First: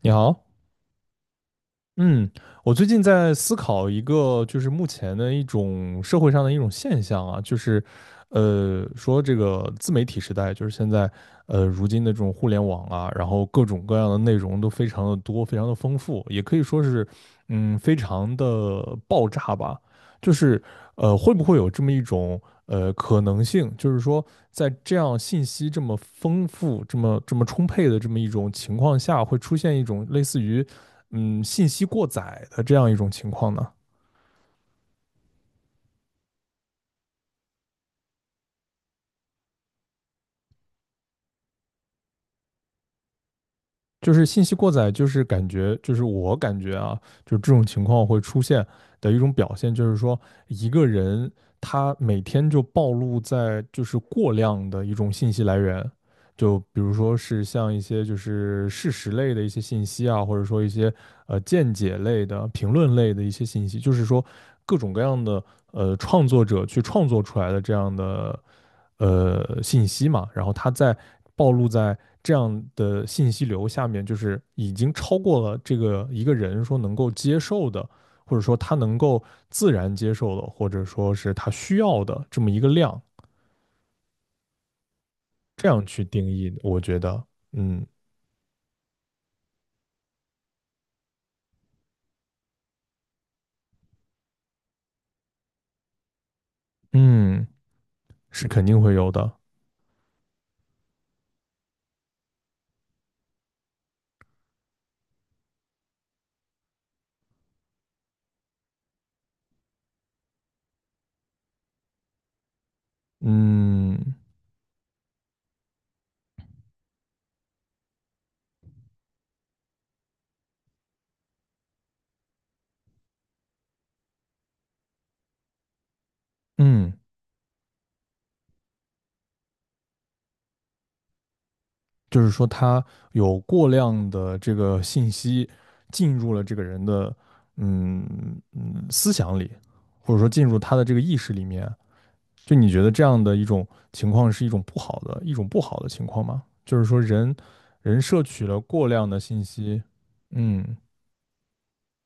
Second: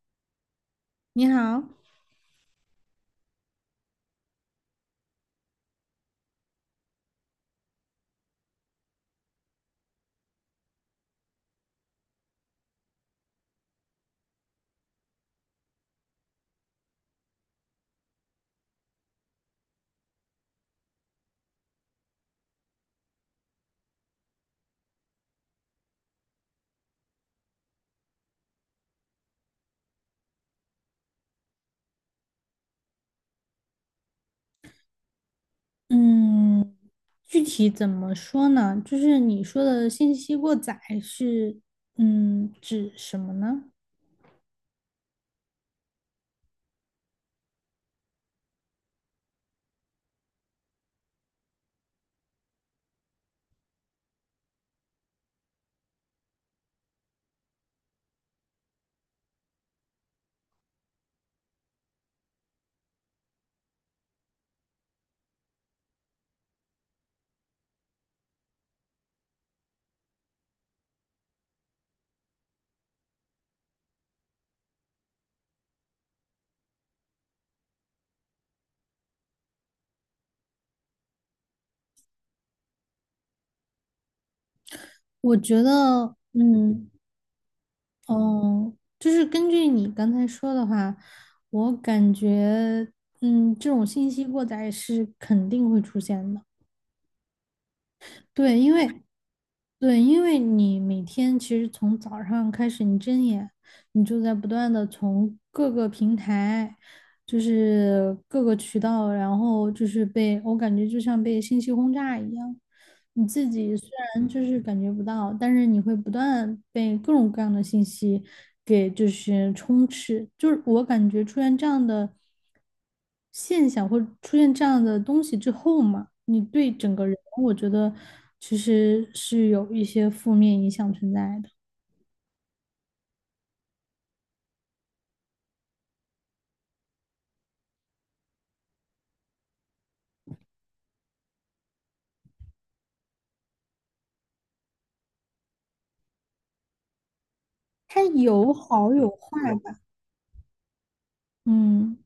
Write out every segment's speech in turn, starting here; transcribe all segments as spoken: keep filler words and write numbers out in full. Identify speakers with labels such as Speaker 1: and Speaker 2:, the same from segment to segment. Speaker 1: 你好。
Speaker 2: 你好。
Speaker 1: 嗯。我最近在思考一个，就是目前的一种社会上的一种现象啊，就是，呃，说这个自媒体时代，就是现在，呃，如今的这种互联网啊，然后各种各样的内容都非常的多，非常的丰富，也可以说是，嗯，非常的爆炸吧。就是，呃，会不会有这么一种，呃，可能性，就是说，在这样信息这么丰富、这么这么充沛的这么一种情况下，会出现一种类似于。嗯信息过载的这样一种情况呢？
Speaker 2: 嗯，具体怎么说呢？就是你说的信息过载是，嗯，指什么呢？
Speaker 1: 就是信息过载，就是感觉，就是我感觉啊，就这种情况会出现的一种表现，就是说一个人他每天就暴露在就是过量的一种信息来源，就比如说是像一些就是事实类的一些信息啊，或者说一些呃见解类的、评论类的一些信息，就是说各种各样的呃创作者去创作出来的这样的呃信息嘛，然后它在暴露在这样的信息流下面，就是已经超过了这个一个人说能够接受的，或者说他能够自然接受的，或者说是他需要的这么一个量，
Speaker 2: 我觉
Speaker 1: 这样去
Speaker 2: 得，
Speaker 1: 定义，我
Speaker 2: 嗯，
Speaker 1: 觉得，嗯
Speaker 2: 哦，就是根据你刚才说的话，我感觉，嗯，这种信息过载是肯定会出现的。
Speaker 1: 嗯，是
Speaker 2: 对，
Speaker 1: 肯
Speaker 2: 因
Speaker 1: 定
Speaker 2: 为
Speaker 1: 会有的。
Speaker 2: 对，因为你每天其实从早上开始，你睁眼，你就在不断的从各个平台，就是各个渠道，然后就是被，我感觉就像被信息轰炸一样。你自己虽
Speaker 1: 嗯
Speaker 2: 然就是感觉不到，但是你会不断被各种各样的信息给就是充斥。就是我感觉出现这样的现象或者出现这样的东西之后嘛，你对
Speaker 1: 嗯。
Speaker 2: 整个人，我觉得其实是有一些负面影响存在的。
Speaker 1: 就是说他有过量的这个信息进入了这个人的嗯嗯思想里，或者说进入他的这个意识里面。就你觉得这样的一种情况是一种不好的一种不好的情况吗？就是说人人
Speaker 2: 它
Speaker 1: 摄取
Speaker 2: 有
Speaker 1: 了过
Speaker 2: 好有
Speaker 1: 量的信
Speaker 2: 坏
Speaker 1: 息。
Speaker 2: 吧，
Speaker 1: 嗯
Speaker 2: 嗯。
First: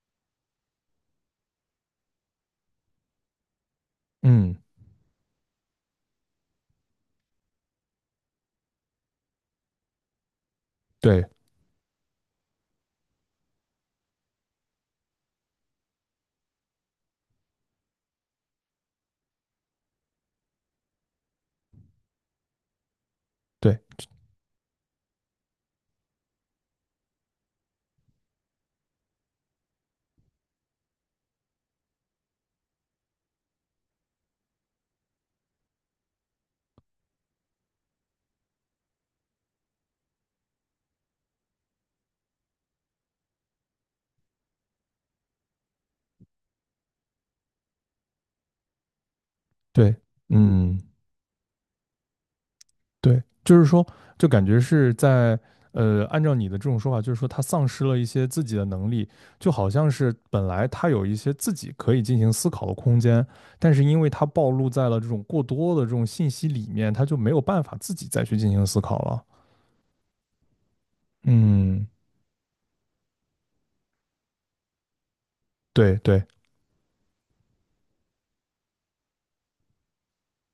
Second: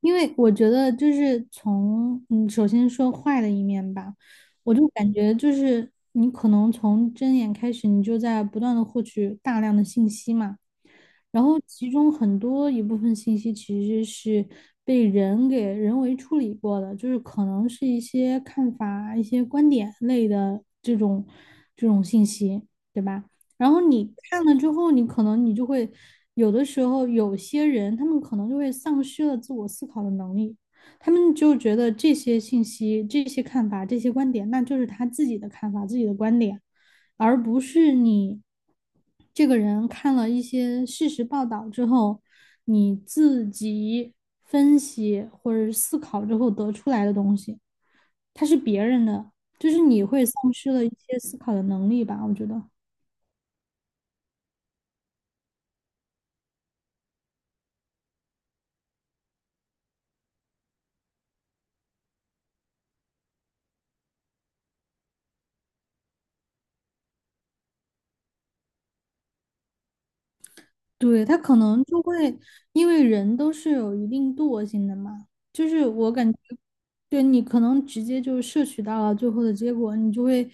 Speaker 2: 因为我觉得就是从嗯，首先说坏的一面吧，
Speaker 1: 嗯。
Speaker 2: 我就感觉就是你可能从睁眼开始，你就在不断的获取大量的信息嘛，
Speaker 1: 对
Speaker 2: 然后其中很多一部分信息其实是被人给人为处理过的，就是可能是一些看法、一些观点类的这种这种信息，对吧？然
Speaker 1: 对
Speaker 2: 后你看了之后，你可能你就会有的时候有些人他们可能就会丧失了自我思考的能力，他们就觉得这些信息、这些看法、这些观点，那就是他自己的看法、自己的观点。而不是你这个人看了一些事实报道之后，你自己分析或者思考之后得出来的东西，它是别人的，就是
Speaker 1: 对，
Speaker 2: 你会丧失
Speaker 1: 嗯
Speaker 2: 了一些思考的能力吧，我觉得。
Speaker 1: 对，就是说，就感觉是在呃，按照你的这种说法，就是说他丧失了一些自己的能力，就好像是本来他有一些自己可以进行思考的空间，但是因为他暴露在了这种过多的这种信息里面，他就没有办法自己再去进行思考了。
Speaker 2: 对，他可能
Speaker 1: 嗯。
Speaker 2: 就会，因为人都是有一定惰性的嘛，就是
Speaker 1: 对
Speaker 2: 我
Speaker 1: 对。
Speaker 2: 感觉，对你可能直接就摄取到了最后的结果，你就会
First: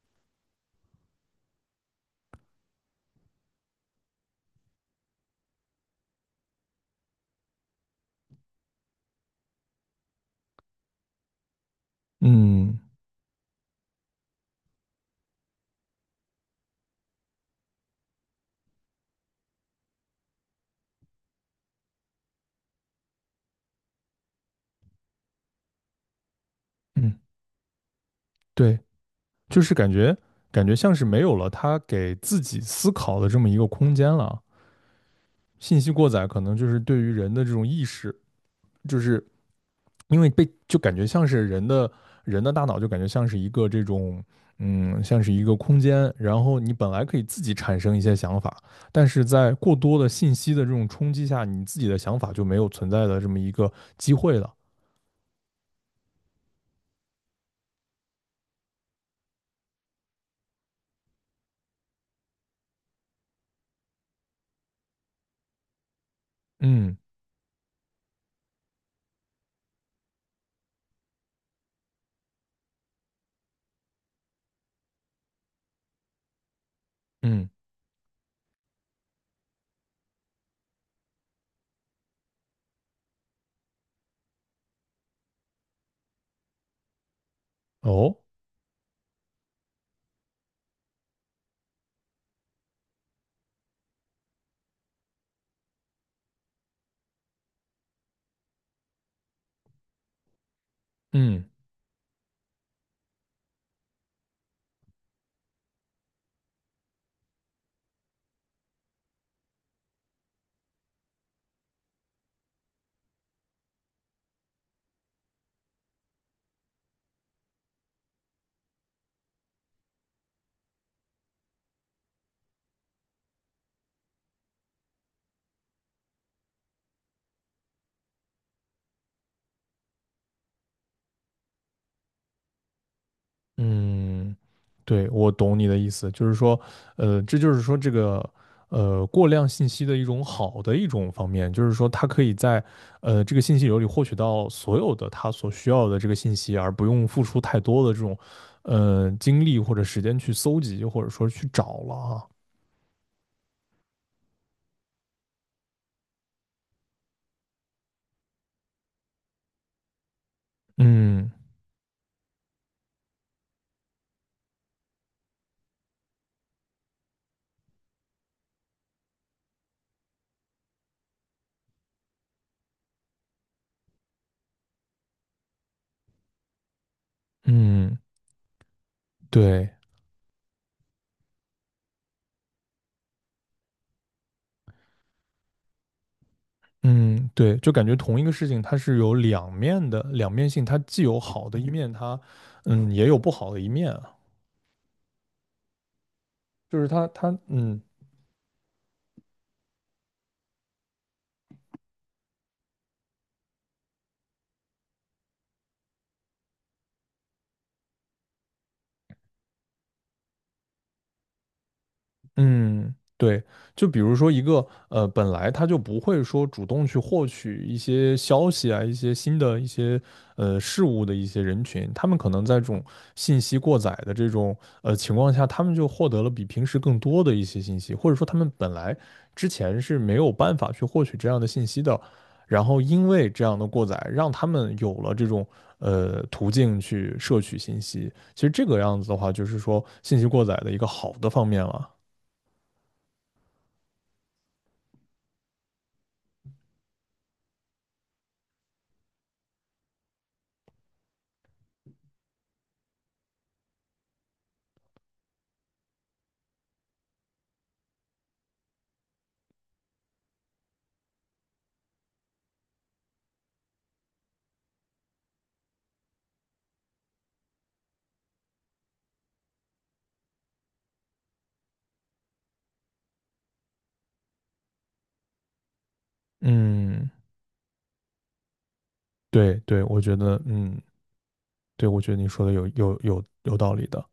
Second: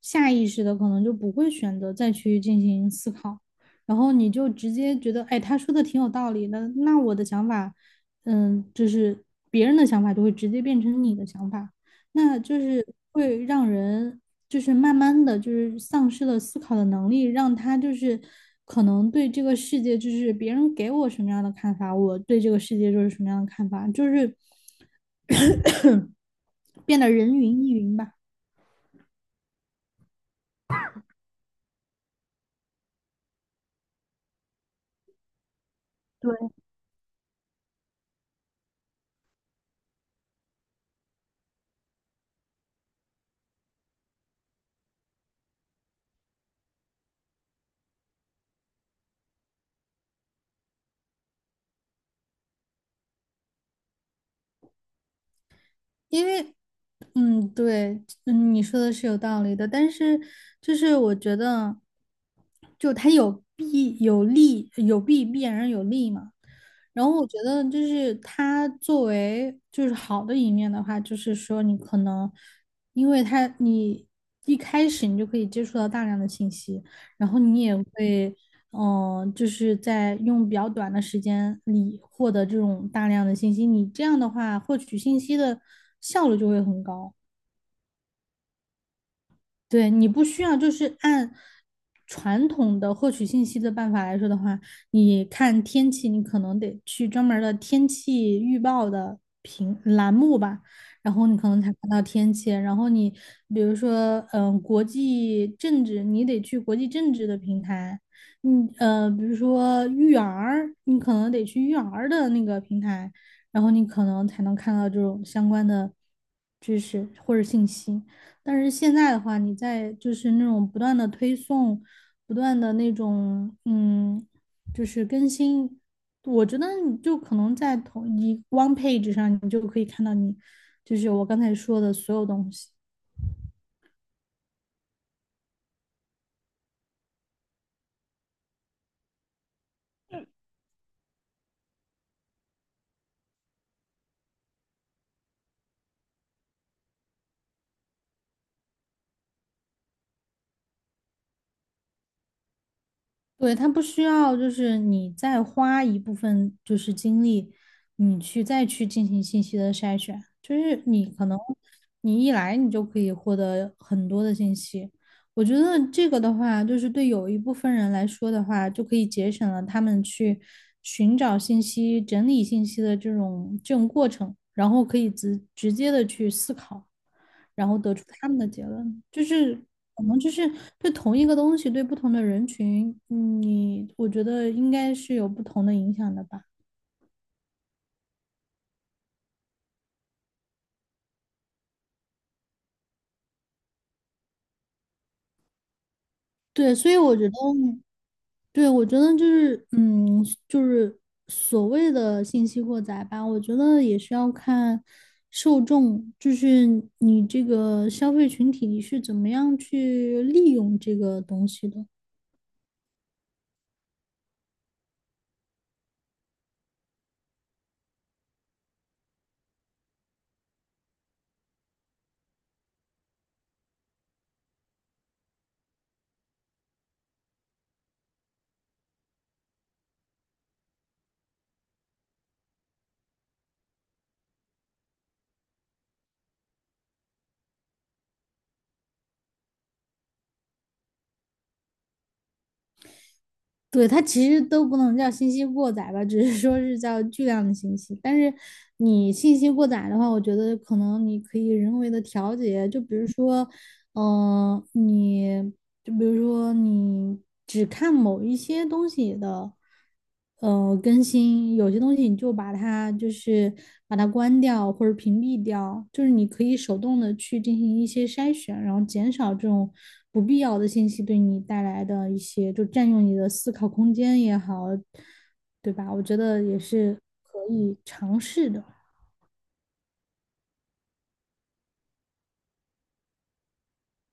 Speaker 2: 下意识的可能就不会选择再去进行思考，然后你就直接觉得，哎，他说的挺有道理的，那我的想法，嗯，就是别人的想法就会直接变成你的想法，那就
Speaker 1: 嗯
Speaker 2: 是会让人就是慢慢的就是丧失了思考的能力，让他就是可能对这个世界，就是别人给我什么样的看法，我对这个世界就是什么样的看法，就是变得
Speaker 1: 嗯。
Speaker 2: 人云亦云吧。
Speaker 1: 对，就是感觉感觉像是没有了他给自己思考的这么一个空间了。信息过载
Speaker 2: 对，
Speaker 1: 可能就是对于人的这种意识，就是因为被就感觉像是人的人的大脑就感觉像是一个这种嗯，像是一个空间，然后你本来可以自己产生一些想法，但是在过多的信息的这种冲击下，你自己的想法就没有存在的这么一个机会了。
Speaker 2: 因为，嗯，对，嗯，你说的是有道理的，但是就是我觉得，就它有弊有利，有弊必然有利嘛。
Speaker 1: 嗯
Speaker 2: 然后我觉得就是它作为就是好的一面的话，就是说你可能因为它你一开始你就可以接触到大量的信息，然后
Speaker 1: 嗯。
Speaker 2: 你也会，嗯、就是在用比较短的时间里获得这种大量的信息，你这样的话获取信息的效率就会很高。
Speaker 1: 哦。
Speaker 2: 对，你不需要，就是按传统的获取信息的办法来说的话，你看天气，你可能得去专门儿的天气预报的屏栏目吧，然后你
Speaker 1: 嗯。
Speaker 2: 可能才看到天气。然后你比如说，嗯、国际政治，你得去国际政治的平台，嗯，呃，比如说育儿，你可能得去育儿的那个平台，然后你可能才能看到这种相关的知识或者信息。但是现在的话，你在就是那种不断的推送，不断的那种嗯，就是更新，我觉得你就可能在同一 one page 上，你就可以看到你就是我刚才说的所有东西。
Speaker 1: 嗯，对，我懂你的意思，就是说，呃，这就是说这个，呃，过量信息的一种好的一种方面，就是说他可以在，呃，这个信息流里获取到所有的他所需要的这个信息，而不用付出太多的这种，呃，精力或者时间去搜集，或者说去找了啊。
Speaker 2: 对，它不需要就是你再花一部分就是精力，你去再去进行信息的筛选，就是你可
Speaker 1: 嗯
Speaker 2: 能你一来你就可以获得很多的信息。我觉得这个的话，就是对有一部分人来说的话，就可以节省了他们去寻找信息、整理信息的这种这种过程，然后可以直直接的去思考，然后得
Speaker 1: 嗯。
Speaker 2: 出他们的结论。就是
Speaker 1: 对。
Speaker 2: 可能就是对同一个东西，对不同的人群，嗯你我觉得应该是有不同的影响的吧。
Speaker 1: 嗯对，就感觉同一个事情它是有两面的，两面性，它既有好的一面，它，嗯，也有不好的一面啊。
Speaker 2: 对，
Speaker 1: 就是
Speaker 2: 所以
Speaker 1: 他
Speaker 2: 我觉得
Speaker 1: 他嗯，
Speaker 2: 对，我觉得就是，嗯，就是所谓的信息过载吧，我觉得也是要看受众，就是你这个消费群体你是怎么样去利用这个东西的。
Speaker 1: 嗯，对，就比如说一个呃，本来他就不会说主动去获取一些消息啊，一些新的一些呃事物的一些人群，他们可能在这种信息过载的这种呃情况下，他们就获得了比平时更多的一些信息，或者说他们本来之前是没有办法去获取这样的信息的，然后因为这样的过载，让他们有了这种呃途径去摄取信息。其实这个样子的话，就是说信息过载的一个好的方面了。
Speaker 2: 对，它其实都不能叫信息过载吧，只是说是叫巨量的信息。但是你信息过载的话，我觉得可能你可以人为的调节，就比如说，嗯，你就比如说你只看某一些东西的，呃，更新，有些东西你就把它就是把它关掉或者屏蔽掉，就是你可以手动的去进行一些筛选，然后减少这种不必要的信息对你带来的一些，就占用你的思考空间也好，对吧？我觉得也是
Speaker 1: 嗯，
Speaker 2: 可以尝试的。
Speaker 1: 对对，我觉得，嗯，对，我觉得你说的有有有有道理的。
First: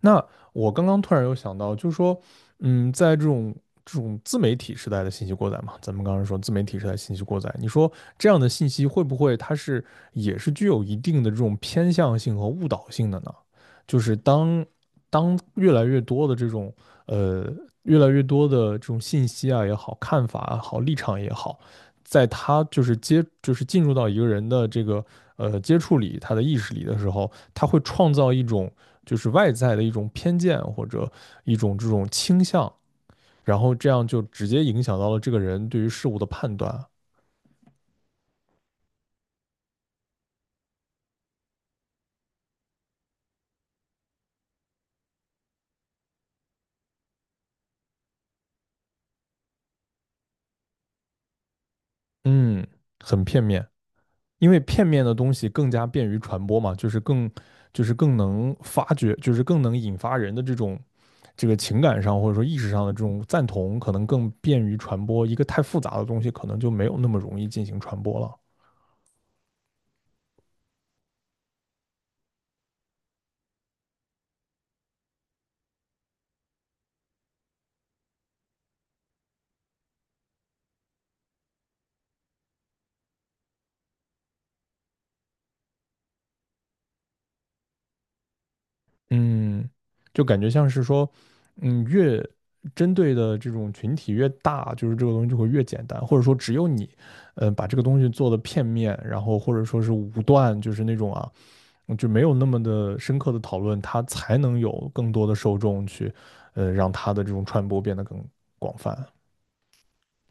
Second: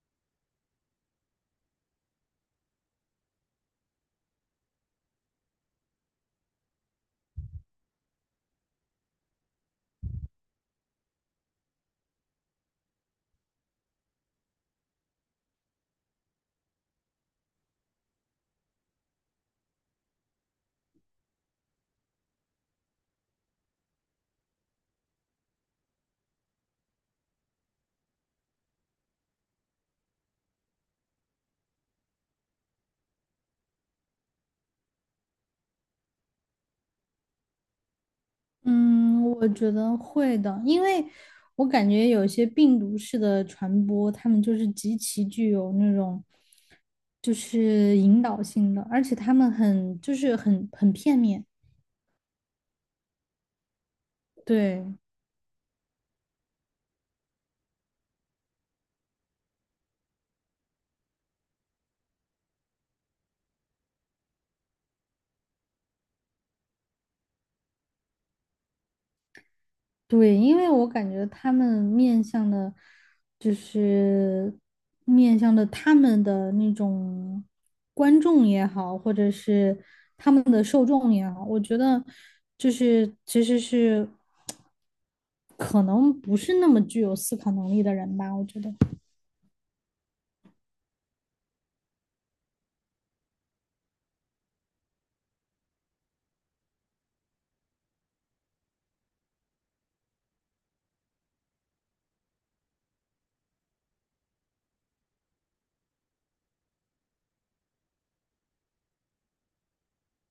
Speaker 1: 那我刚刚突然有想到，就是说，嗯，在这种这种自媒体时代的信息过载嘛，咱们刚刚说自媒体时代信息过载，你说这样的信息会不会它是也是具有一定的这种偏向性和误导性的呢？就是当当越来越多的这种呃越来越多的这种信息啊也好，看法也好，立场也好，在他就是接就是进入到一个人的这个呃接触里，他的意识里的时候，他会创造一种就是外在的一种偏见或者一种这种倾向，然后这样就直接影响到了这个人对于事物的判断啊。
Speaker 2: 嗯，我觉得会的，因为我感觉有些病毒式的传播，他们就是极其具有那种就是引导性的，而且他们很就是很很片面。
Speaker 1: 嗯，很片面。因为
Speaker 2: 对
Speaker 1: 片面的东西更加便于传播嘛，就是更就是更能发掘，就是更能引发人的这种这个情感上或者说意识上的这种赞同，可能更便于传播。一个太复杂的东西，可能就没有那么容易进行传播了。
Speaker 2: 对，因为我感觉他们面向的，就是面向的他们的那种观众也好，或者是他们的受众也好，我觉得就是其实是。可能不是那么具有思考能力的人吧，我觉得。
Speaker 1: 嗯，就感觉像是说，嗯，越针对的这种群体越大，就是这个东西就会越简单，或者说只有你，嗯、呃把这个东西做的片面，然后或者说是武断，就是那种啊。就没有那么的深刻的讨论，它才能有更多的受众去，呃，让它的这种传播变得更广泛。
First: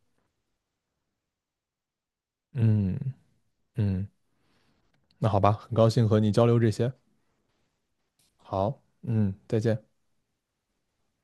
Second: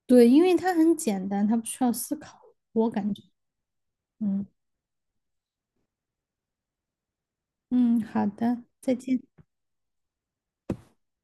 Speaker 2: 对，因为它很简单，它不需要思考，我
Speaker 1: 嗯
Speaker 2: 感觉。
Speaker 1: 嗯。
Speaker 2: 嗯
Speaker 1: 那好吧，很高兴和你交流这些。
Speaker 2: 嗯，好的，
Speaker 1: 好，
Speaker 2: 再见。
Speaker 1: 嗯，再见。